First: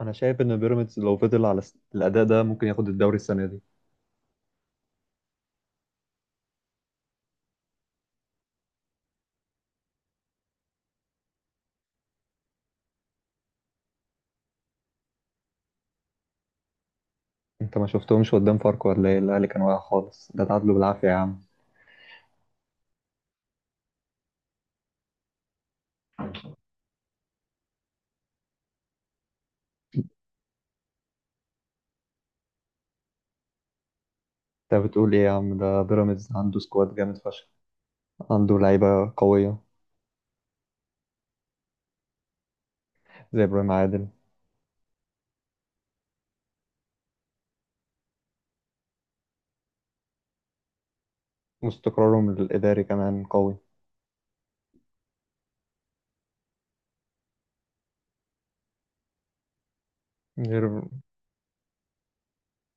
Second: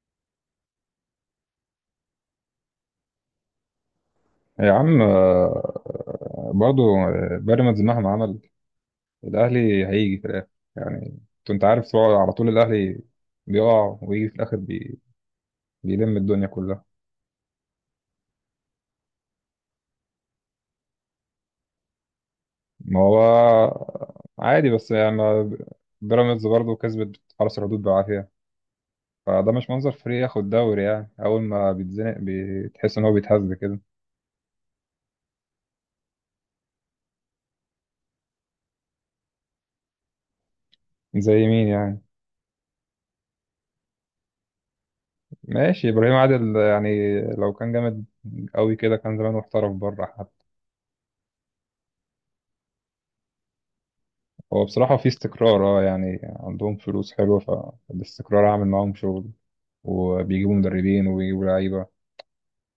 انا شايف ان بيراميدز لو فضل على الاداء ده ممكن ياخد الدوري السنه دي. يا عم برضو بيراميدز مهما عمل الأهلي هيجي في الآخر. يعني أنت عارف طبعاً على طول الأهلي بيقع ويجي في الآخر بيلم الدنيا كلها. انت ما شفتهمش قدام فاركو ولا ايه؟ الاهلي كان واقع خالص، ده تعادلوا بالعافيه يا عم. ما هو عادي، بس يعني بيراميدز برضو كسبت حرس الحدود بالعافية، فده مش منظر فريق ياخد دوري. يعني أول ما بيتزنق بتحس إن هو بيتهز كده. انت بتقول ايه يا عم؟ ده بيراميدز عنده سكواد جامد فشخ، عنده لعيبه قويه زي مين يعني؟ زي ابراهيم عادل، ماشي، إبراهيم عادل يعني لو كان جامد قوي كده كان زمانه احترف بره. واستقرارهم الاداري كمان قوي. هو بصراحة في استقرار، اه، يعني عندهم فلوس حلوة، فالاستقرار عامل معاهم شغل، وبيجيبوا غير. مدربين وبيجيبوا لعيبة.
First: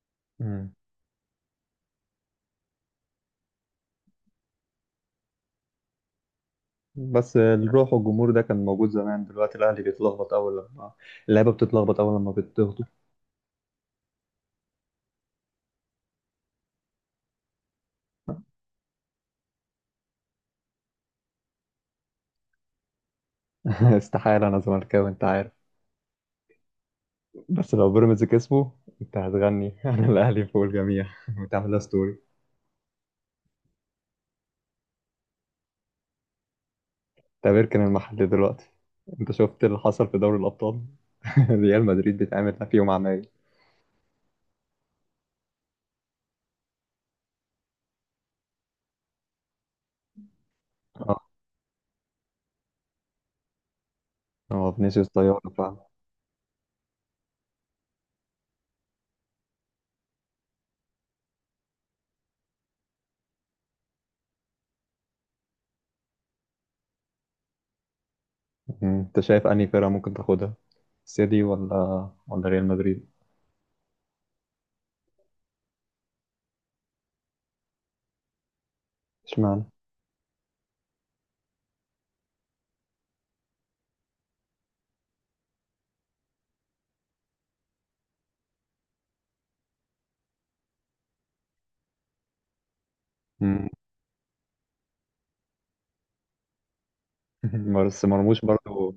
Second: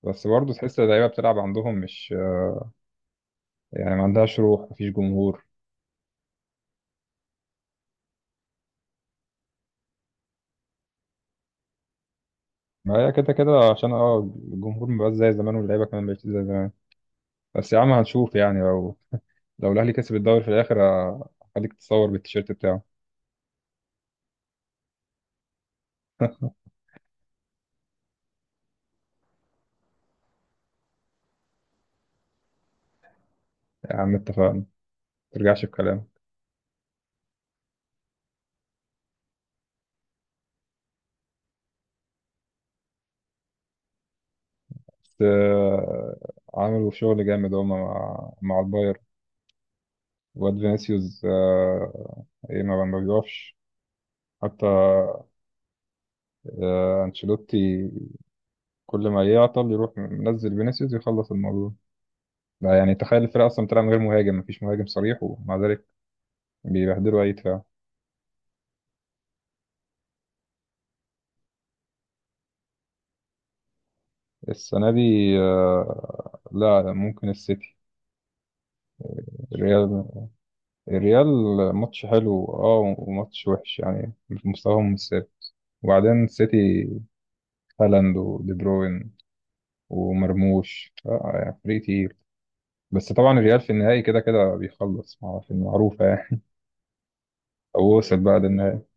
بس برضه مم. تحس اللعيبة بتلعب عندهم مش يعني، ما عندهاش روح، مفيش جمهور. بس الروح والجمهور ده كان موجود زمان، دلوقتي الاهلي بيتلخبط اول لما اللعيبه بتتلخبط اول لما بتضغطوا. ما هي كده كده، عشان اه الجمهور مبقاش زي زمان واللعيبة كمان مبقتش زي زمان. بس يا عم هنشوف يعني، لو الأهلي كسب الدوري في الآخر هخليك تتصور بالتيشيرت بتاعه. استحاله، انا زملكاوي انت عارف. بس لو بيراميدز كسبوا انت هتغني انا الاهلي فوق الجميع وتعملها ستوري. يا عم اتفقنا، ما ترجعش في كلام. تعتبر كان المحل دلوقتي. انت شفت اللي حصل في دوري الابطال؟ ريال مدريد بتعمل فيهم عمايل. بس عملوا شغل جامد هما مع البايرن. واد فينيسيوس اه، ايه، ما بيقفش حتى. هو فينيسيوس طيارة فعلا. انشيلوتي كل ما يعطل يروح منزل فينيسيوس يخلص الموضوع. لا يعني، تخيل الفرقة أصلا بتلعب من غير مهاجم، مفيش مهاجم صريح ومع ذلك بيبهدلوا أي دفاع. مم. انت شايف انهي فرقة ممكن تاخدها، سيتي ولا ريال مدريد؟ السنة دي لا ممكن السيتي. اشمعنى؟ الريال، الريال ماتش حلو اه وماتش وحش يعني، مستواهم مش ثابت. وبعدين السيتي، هالاند ودي بروين ومرموش، يعني فريق تقيل. بس طبعا الريال في مم. النهائي كده كده في المعروفة يعني. أو بس وصل بقى مرموش للنهائي. برضو.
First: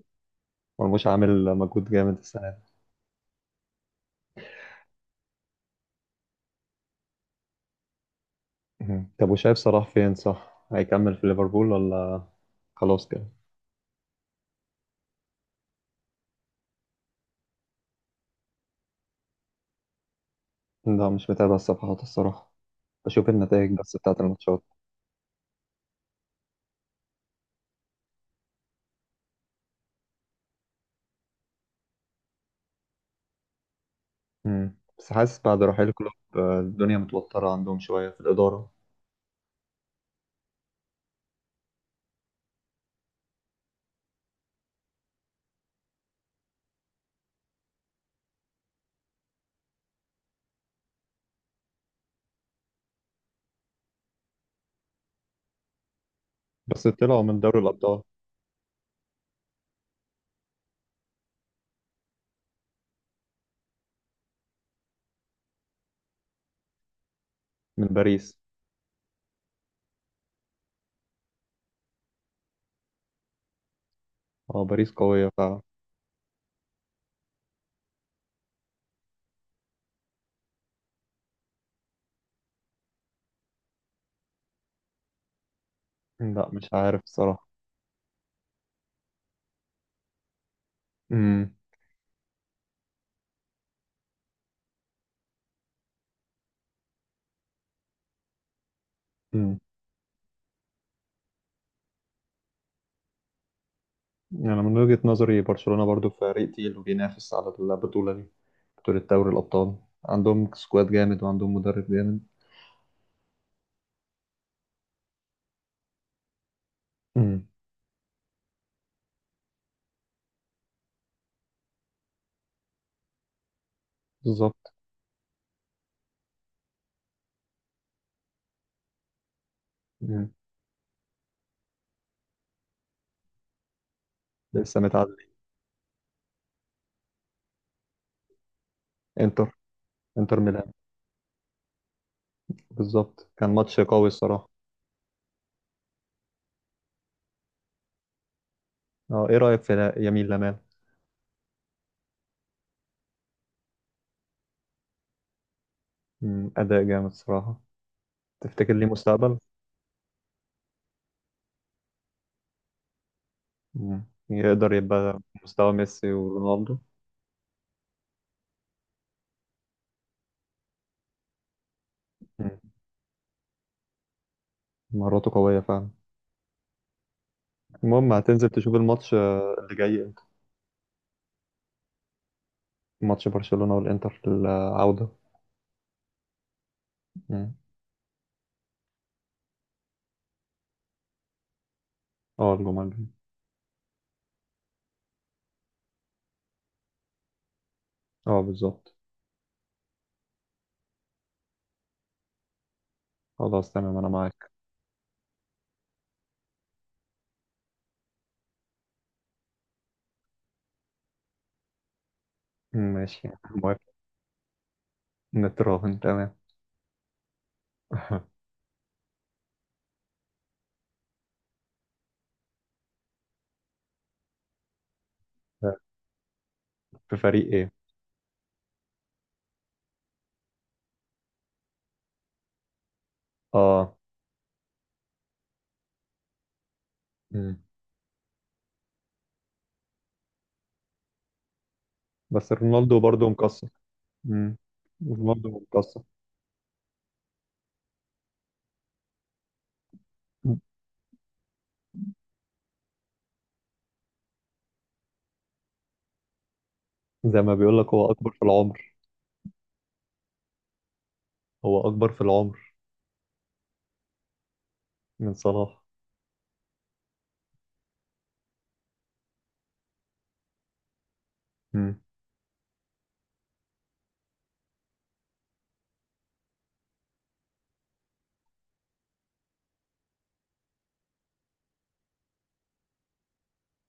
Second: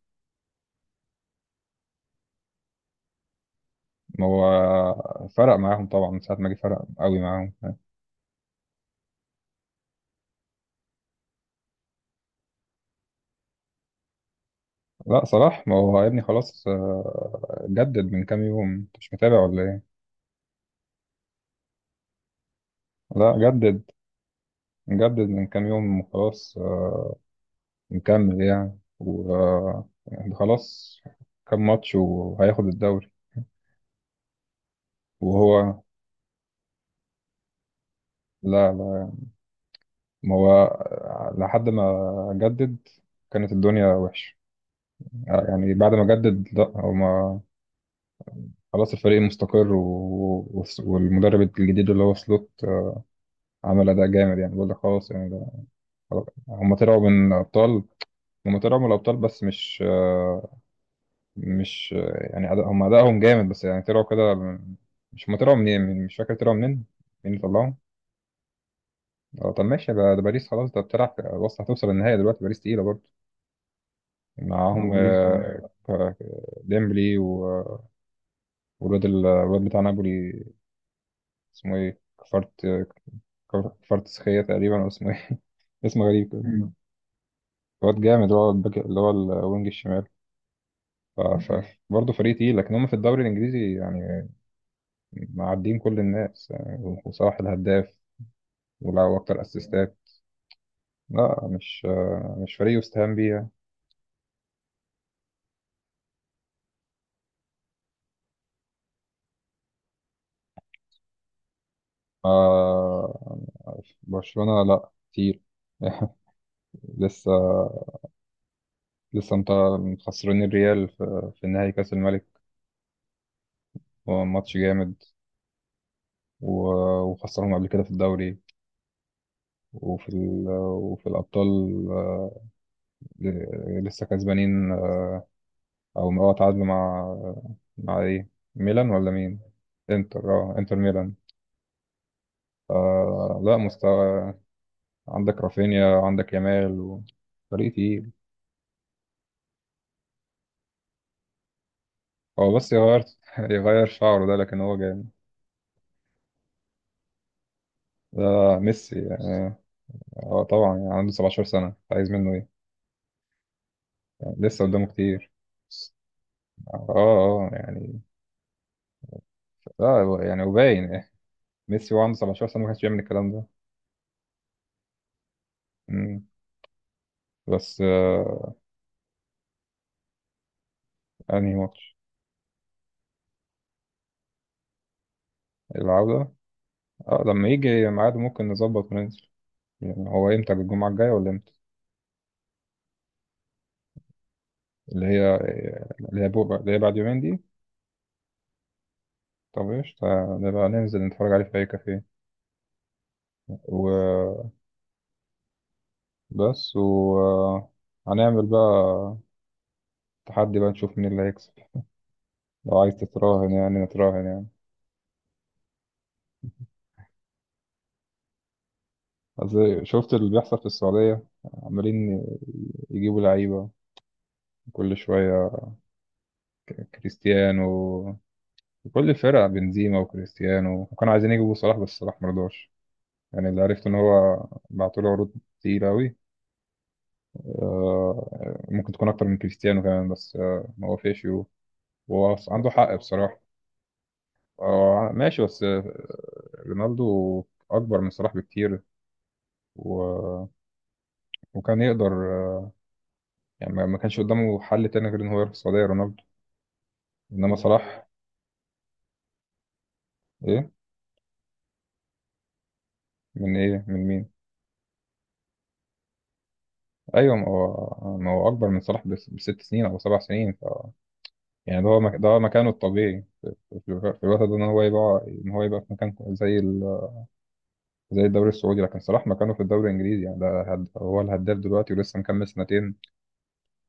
مرموش عامل مجهود جامد السنة دي. ما هو فرق معاهم طبعا، من ساعة ما جه فرق قوي معاهم. مم. طب، وشايف صلاح فين؟ صح هيكمل في ليفربول ولا خلاص كده؟ لا، صلاح ما هو يا ابني خلاص، جدد من كام يوم. أنت مش متابع ولا إيه؟ لا، مش متابع الصفحات الصراحة. بشوف لا، النتائج بس بتاعة الماتشات. جدد من كام يوم وخلاص. مكمل يعني، وخلاص. كام ماتش وهياخد الدوري. مم. بس حاسس بعد وهو، رحيل كلوب الدنيا متوترة عندهم شوية في الإدارة. لا لا ما هو لحد ما جدد كانت الدنيا وحشة يعني. بعد ما جدد لا هو ما، خلاص الفريق مستقر والمدرب الجديد اللي هو سلوت عمل أداء جامد. يعني بقول لك خلاص يعني، ده خلاص. هم بس طلعوا طلعوا من من دوري الأبطال. الأبطال. بس مش يعني أداء، هم أدائهم جامد، بس يعني طلعوا كده مش هم طلعوا منين مش فاكر طلعوا منين. مين اللي طلعهم؟ من باريس. اه طب ماشي بقى، ده باريس خلاص، ده بتلعب. بص هتوصل النهائي دلوقتي، باريس تقيلة برضه، اه معاهم باريس قوية. باريس. ديمبلي والواد الواد بتاع نابولي اسمه ايه، كفارت كفارت سخية تقريبا، أو اسمه إيه؟ اسم غريب كده. لا، مش عارف الصراحة. واد جامد، اللي هو الباك اللي هو الوينج الشمال. مم. برضه فريق تقيل، لكن هم في الدوري الانجليزي يعني معديين كل الناس، يعني وصلاح الهداف ولعبوا اكتر مم. اسيستات. لا مش فريق يستهان بيه يعني. يعني من وجهة نظري برشلونة برضو فريق تقيل، وبينافس على البطولة دي، بطولة دوري الأبطال. عندهم سكواد جامد وعندهم مدرب جامد. آه... برشلونة لا كتير. لسه مم. لسه انت مخسرين الريال في نهائي كاس الملك. هو ماتش بالظبط. جامد. و... وخسرهم قبل كده في الدوري وفي مم. وفي الابطال. آه، لسه كسبانين. لسه متعادل. او اه تعادلوا مع ايه، ميلان ولا مين؟ انتر. انتر، انتر اه ميلان. انتر ميلان. بالظبط، آه كان لا ماتش قوي مستوى. الصراحة. عندك رافينيا، عندك يامال فريق تقيل. اه ايه رأيك في يمين لامال؟ هو بس يغير يغير شعره ده، لكن هو جامد. أداء جامد الصراحة. ده تفتكر ليه ميسي مستقبل؟ يعني. اه طبعا، يعني عنده 17 سنة، عايز منه ايه؟ مم. يعني لسه يقدر قدامه يبقى كتير. مستوى ميسي ورونالدو؟ اه اه، يعني اه يعني وباين إيه. ميسي وهو عنده 17 مم. سنة ما كانش بيعمل الكلام ده. مهاراته قوية فعلا. مم. بس المهم، هتنزل آه. تشوف الماتش اللي جاي امتى؟ انهي ماتش؟ ماتش برشلونة والإنتر في العودة. العودة، اه لما مم. يجي ميعاده ممكن نظبط وننزل. يعني هو امتى، الجمعة الجاية ولا امتى؟ اه الجمعة الجاية. اللي هي اللي هي بكرة، اللي هي بعد يومين دي. اه بالظبط. طب ايش، نبقى ننزل نتفرج عليه في أي كافيه خلاص تمام، أنا معاك. وبس، وهنعمل بقى تحدي بقى نشوف مين اللي هيكسب. لو عايز ماشي تتراهن موافق. يعني نتراهن يعني. نتراهن، تمام. أصل شفت اللي بيحصل في السعودية، عمالين يجيبوا لعيبة كل شوية. في فريق إيه؟ كريستيانو، كل الفرق، بنزيما وكريستيانو، وكانوا عايزين يجيبوا صلاح بس صلاح مرضاش. يعني اللي عرفت إن اه. هو بعتوله عروض كتير أوي. مم. ممكن تكون اكتر من كريستيانو كمان، بس ما وافقش. وهو بس عنده حق رونالدو برضه بصراحه. مكسر. مم. ماشي، رونالدو بس مكسر. رونالدو اكبر من صلاح بكتير. و... وكان يقدر يعني ما كانش قدامه حل تاني غير ان هو يروح السعوديه، رونالدو. زي ما انما بيقول لك، صلاح هو أكبر في العمر. ايه. هو أكبر في العمر من ايه من مين؟ من صلاح. ايوه، ما هو اكبر من صلاح بست سنين او سبع سنين. يعني ده هو مم. ده هو مكانه الطبيعي في الوقت ده، ان هو يبقى في مكان زي الدوري السعودي. لكن صلاح مكانه في الدوري الانجليزي، يعني ده هو الهداف دلوقتي ولسه مكمل سنتين.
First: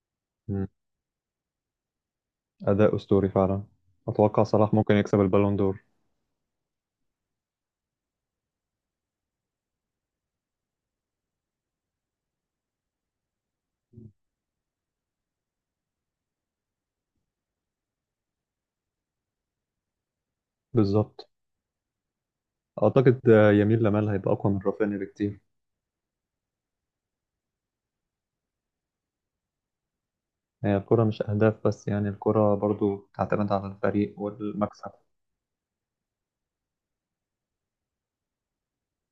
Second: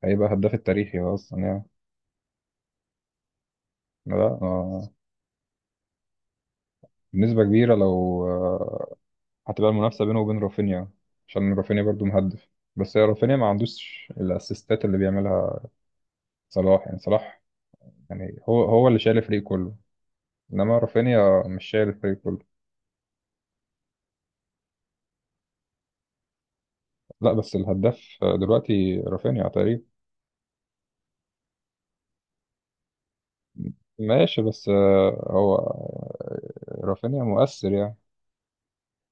هيبقى هداف مم. التاريخي اصلا يعني. أداء أسطوري فعلا. لا أتوقع صلاح آه، ممكن يكسب البالون دور. بنسبة كبيرة. لو هتبقى المنافسة بينه وبين رافينيا، عشان رافينيا برضو مهدف. بس هي رافينيا ما عندوش الاسيستات اللي بيعملها صلاح. يعني صلاح، يعني هو اللي شايل الفريق كله، انما بالظبط. رافينيا مش شايل الفريق كله. أعتقد يمين لمال هيبقى أقوى من رافينيا بكتير. لا بس الهداف دلوقتي رافينيا تقريبا. هي الكرة مش أهداف بس يعني، الكرة برضو تعتمد على الفريق ماشي، بس والمكسب. آه، هو آه، رافينيا مؤثر يعني.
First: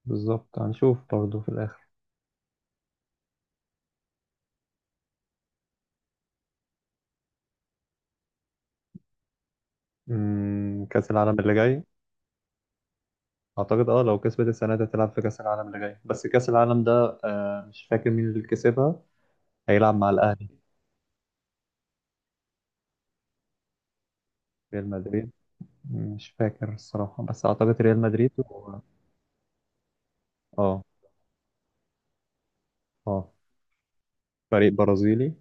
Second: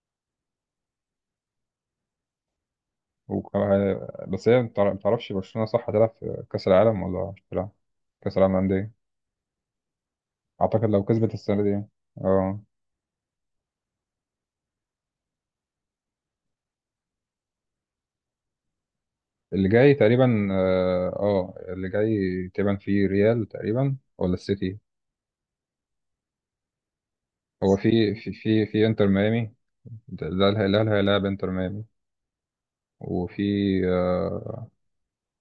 بالظبط، هنشوف برضو في الآخر. وكان بس، هي متعرفش، برشلونة صح هتلعب في كأس العالم ولا مش هتلعب؟ كأس العالم للأندية. مم. أعتقد لو كأس كسبت العالم اللي السنة دي جاي. يعني. اه، أعتقد لو كسبت السنة دي هتلعب في كأس العالم اللي جاي، بس كأس العالم ده مش فاكر مين اللي كسبها. اللي جاي هيلعب مع تقريبا، الأهلي. اه اللي جاي تقريبا في ريال تقريبا ولا السيتي. ريال مدريد. مش فاكر الصراحة، بس هو أعتقد ريال مدريد و... في انتر ميامي، ده اللي أه. هيلاعب انتر ميامي. أه. وفي، آه، فريق برازيلي.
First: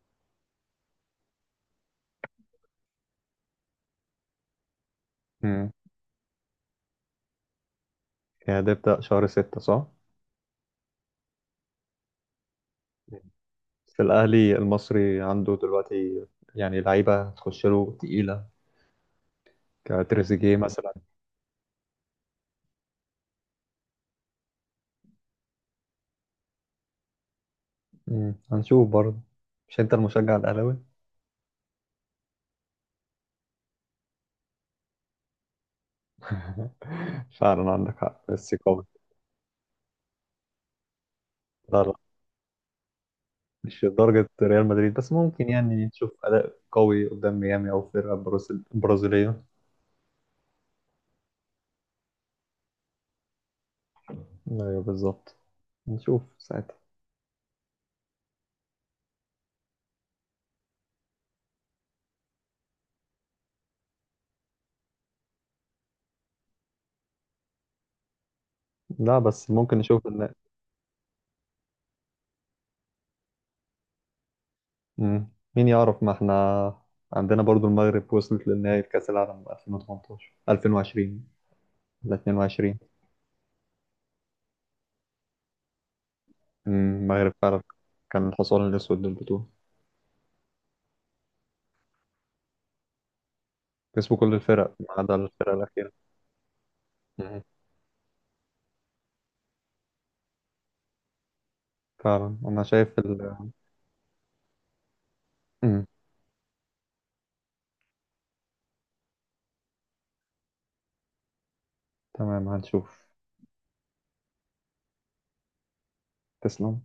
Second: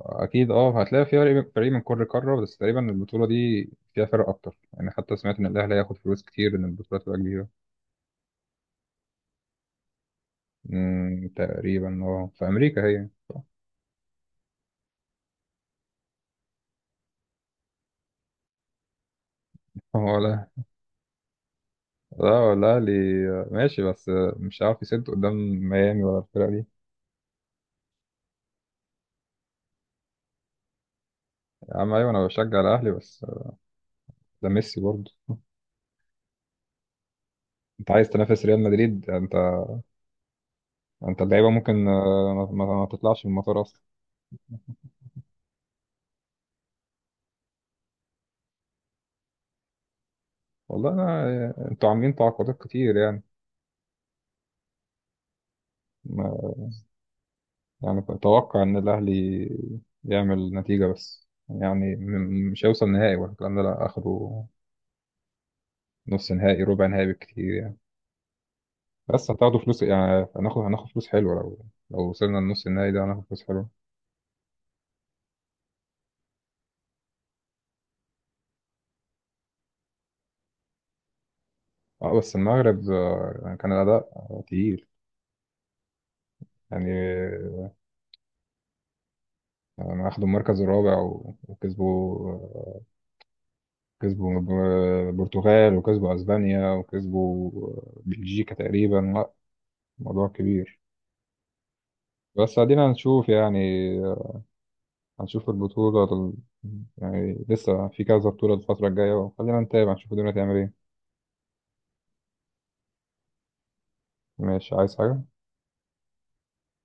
اكيد اه هتلاقي في فريق من كل قاره. بس تقريبا البطوله دي فيها فرق اكتر يعني. حتى سمعت ان الاهلي هياخد فلوس كتير ان البطوله تبقى كبيره. يعني ده يبدأ شهر ستة صح؟ تقريبا، اه في امريكا هي. في الأهلي المصري عنده دلوقتي، يعني لعيبة هتخش له تقيلة، هو لا، كتريزيجيه مثلا. لا الأهلي ماشي، بس مش عارف يسد قدام ميامي ولا الفرقة دي. مم. هنشوف برضه. مش أنت المشجع الأهلاوي؟ يا عم أيوة، أنا بشجع الأهلي بس ده ميسي برضه. فعلا أنت عندك عايز حق، تنافس ميسي ريال قوي. مدريد؟ أنت، أنت اللعيبة لا ممكن لا، ما, ما تطلعش من المطار أصلا. مش لدرجة ريال مدريد، بس ممكن يعني نشوف أداء قوي قدام ميامي أو فرقة برازيلية. والله أنا أنتوا عاملين تعاقدات كتير يعني. أيوه بالظبط، نشوف ما، ساعتها. يعني أتوقع إن الأهلي يعمل نتيجة، بس يعني مش هيوصل نهائي ولا الكلام ده لا آخره. نص نهائي، ربع نهائي بالكتير يعني. لا، بس بس هتاخدوا ممكن فلوس نشوف. يعني، هناخد فلوس حلوة لو وصلنا لنص النهائي ده هناخد فلوس حلوة. مم. مين يعرف، ما احنا عندنا برضو المغرب وصلت للنهائي في كأس العالم 2018 2020 ولا اه بس 22. المغرب يعني كان الأداء تقيل. مم. يعني المغرب فعلا كان الحصان الأسود للبطولة. يعني أخدوا المركز الرابع وكسبوا كسبوا كل كسبوا الفرق ما عدا الفرقة البرتغال، الأخيرة. وكسبوا أسبانيا، مم. وكسبوا بلجيكا تقريبا، لا موضوع كبير. فعلا بس أنا ادينا شايف هنشوف ال... يعني آه، هنشوف مم. البطولة يعني لسه في كذا بطولة الفترة الجاية، وخلينا نتابع نشوف الدنيا تعمل ايه. تمام، هنشوف. ماشي، عايز حاجة؟ تسلم.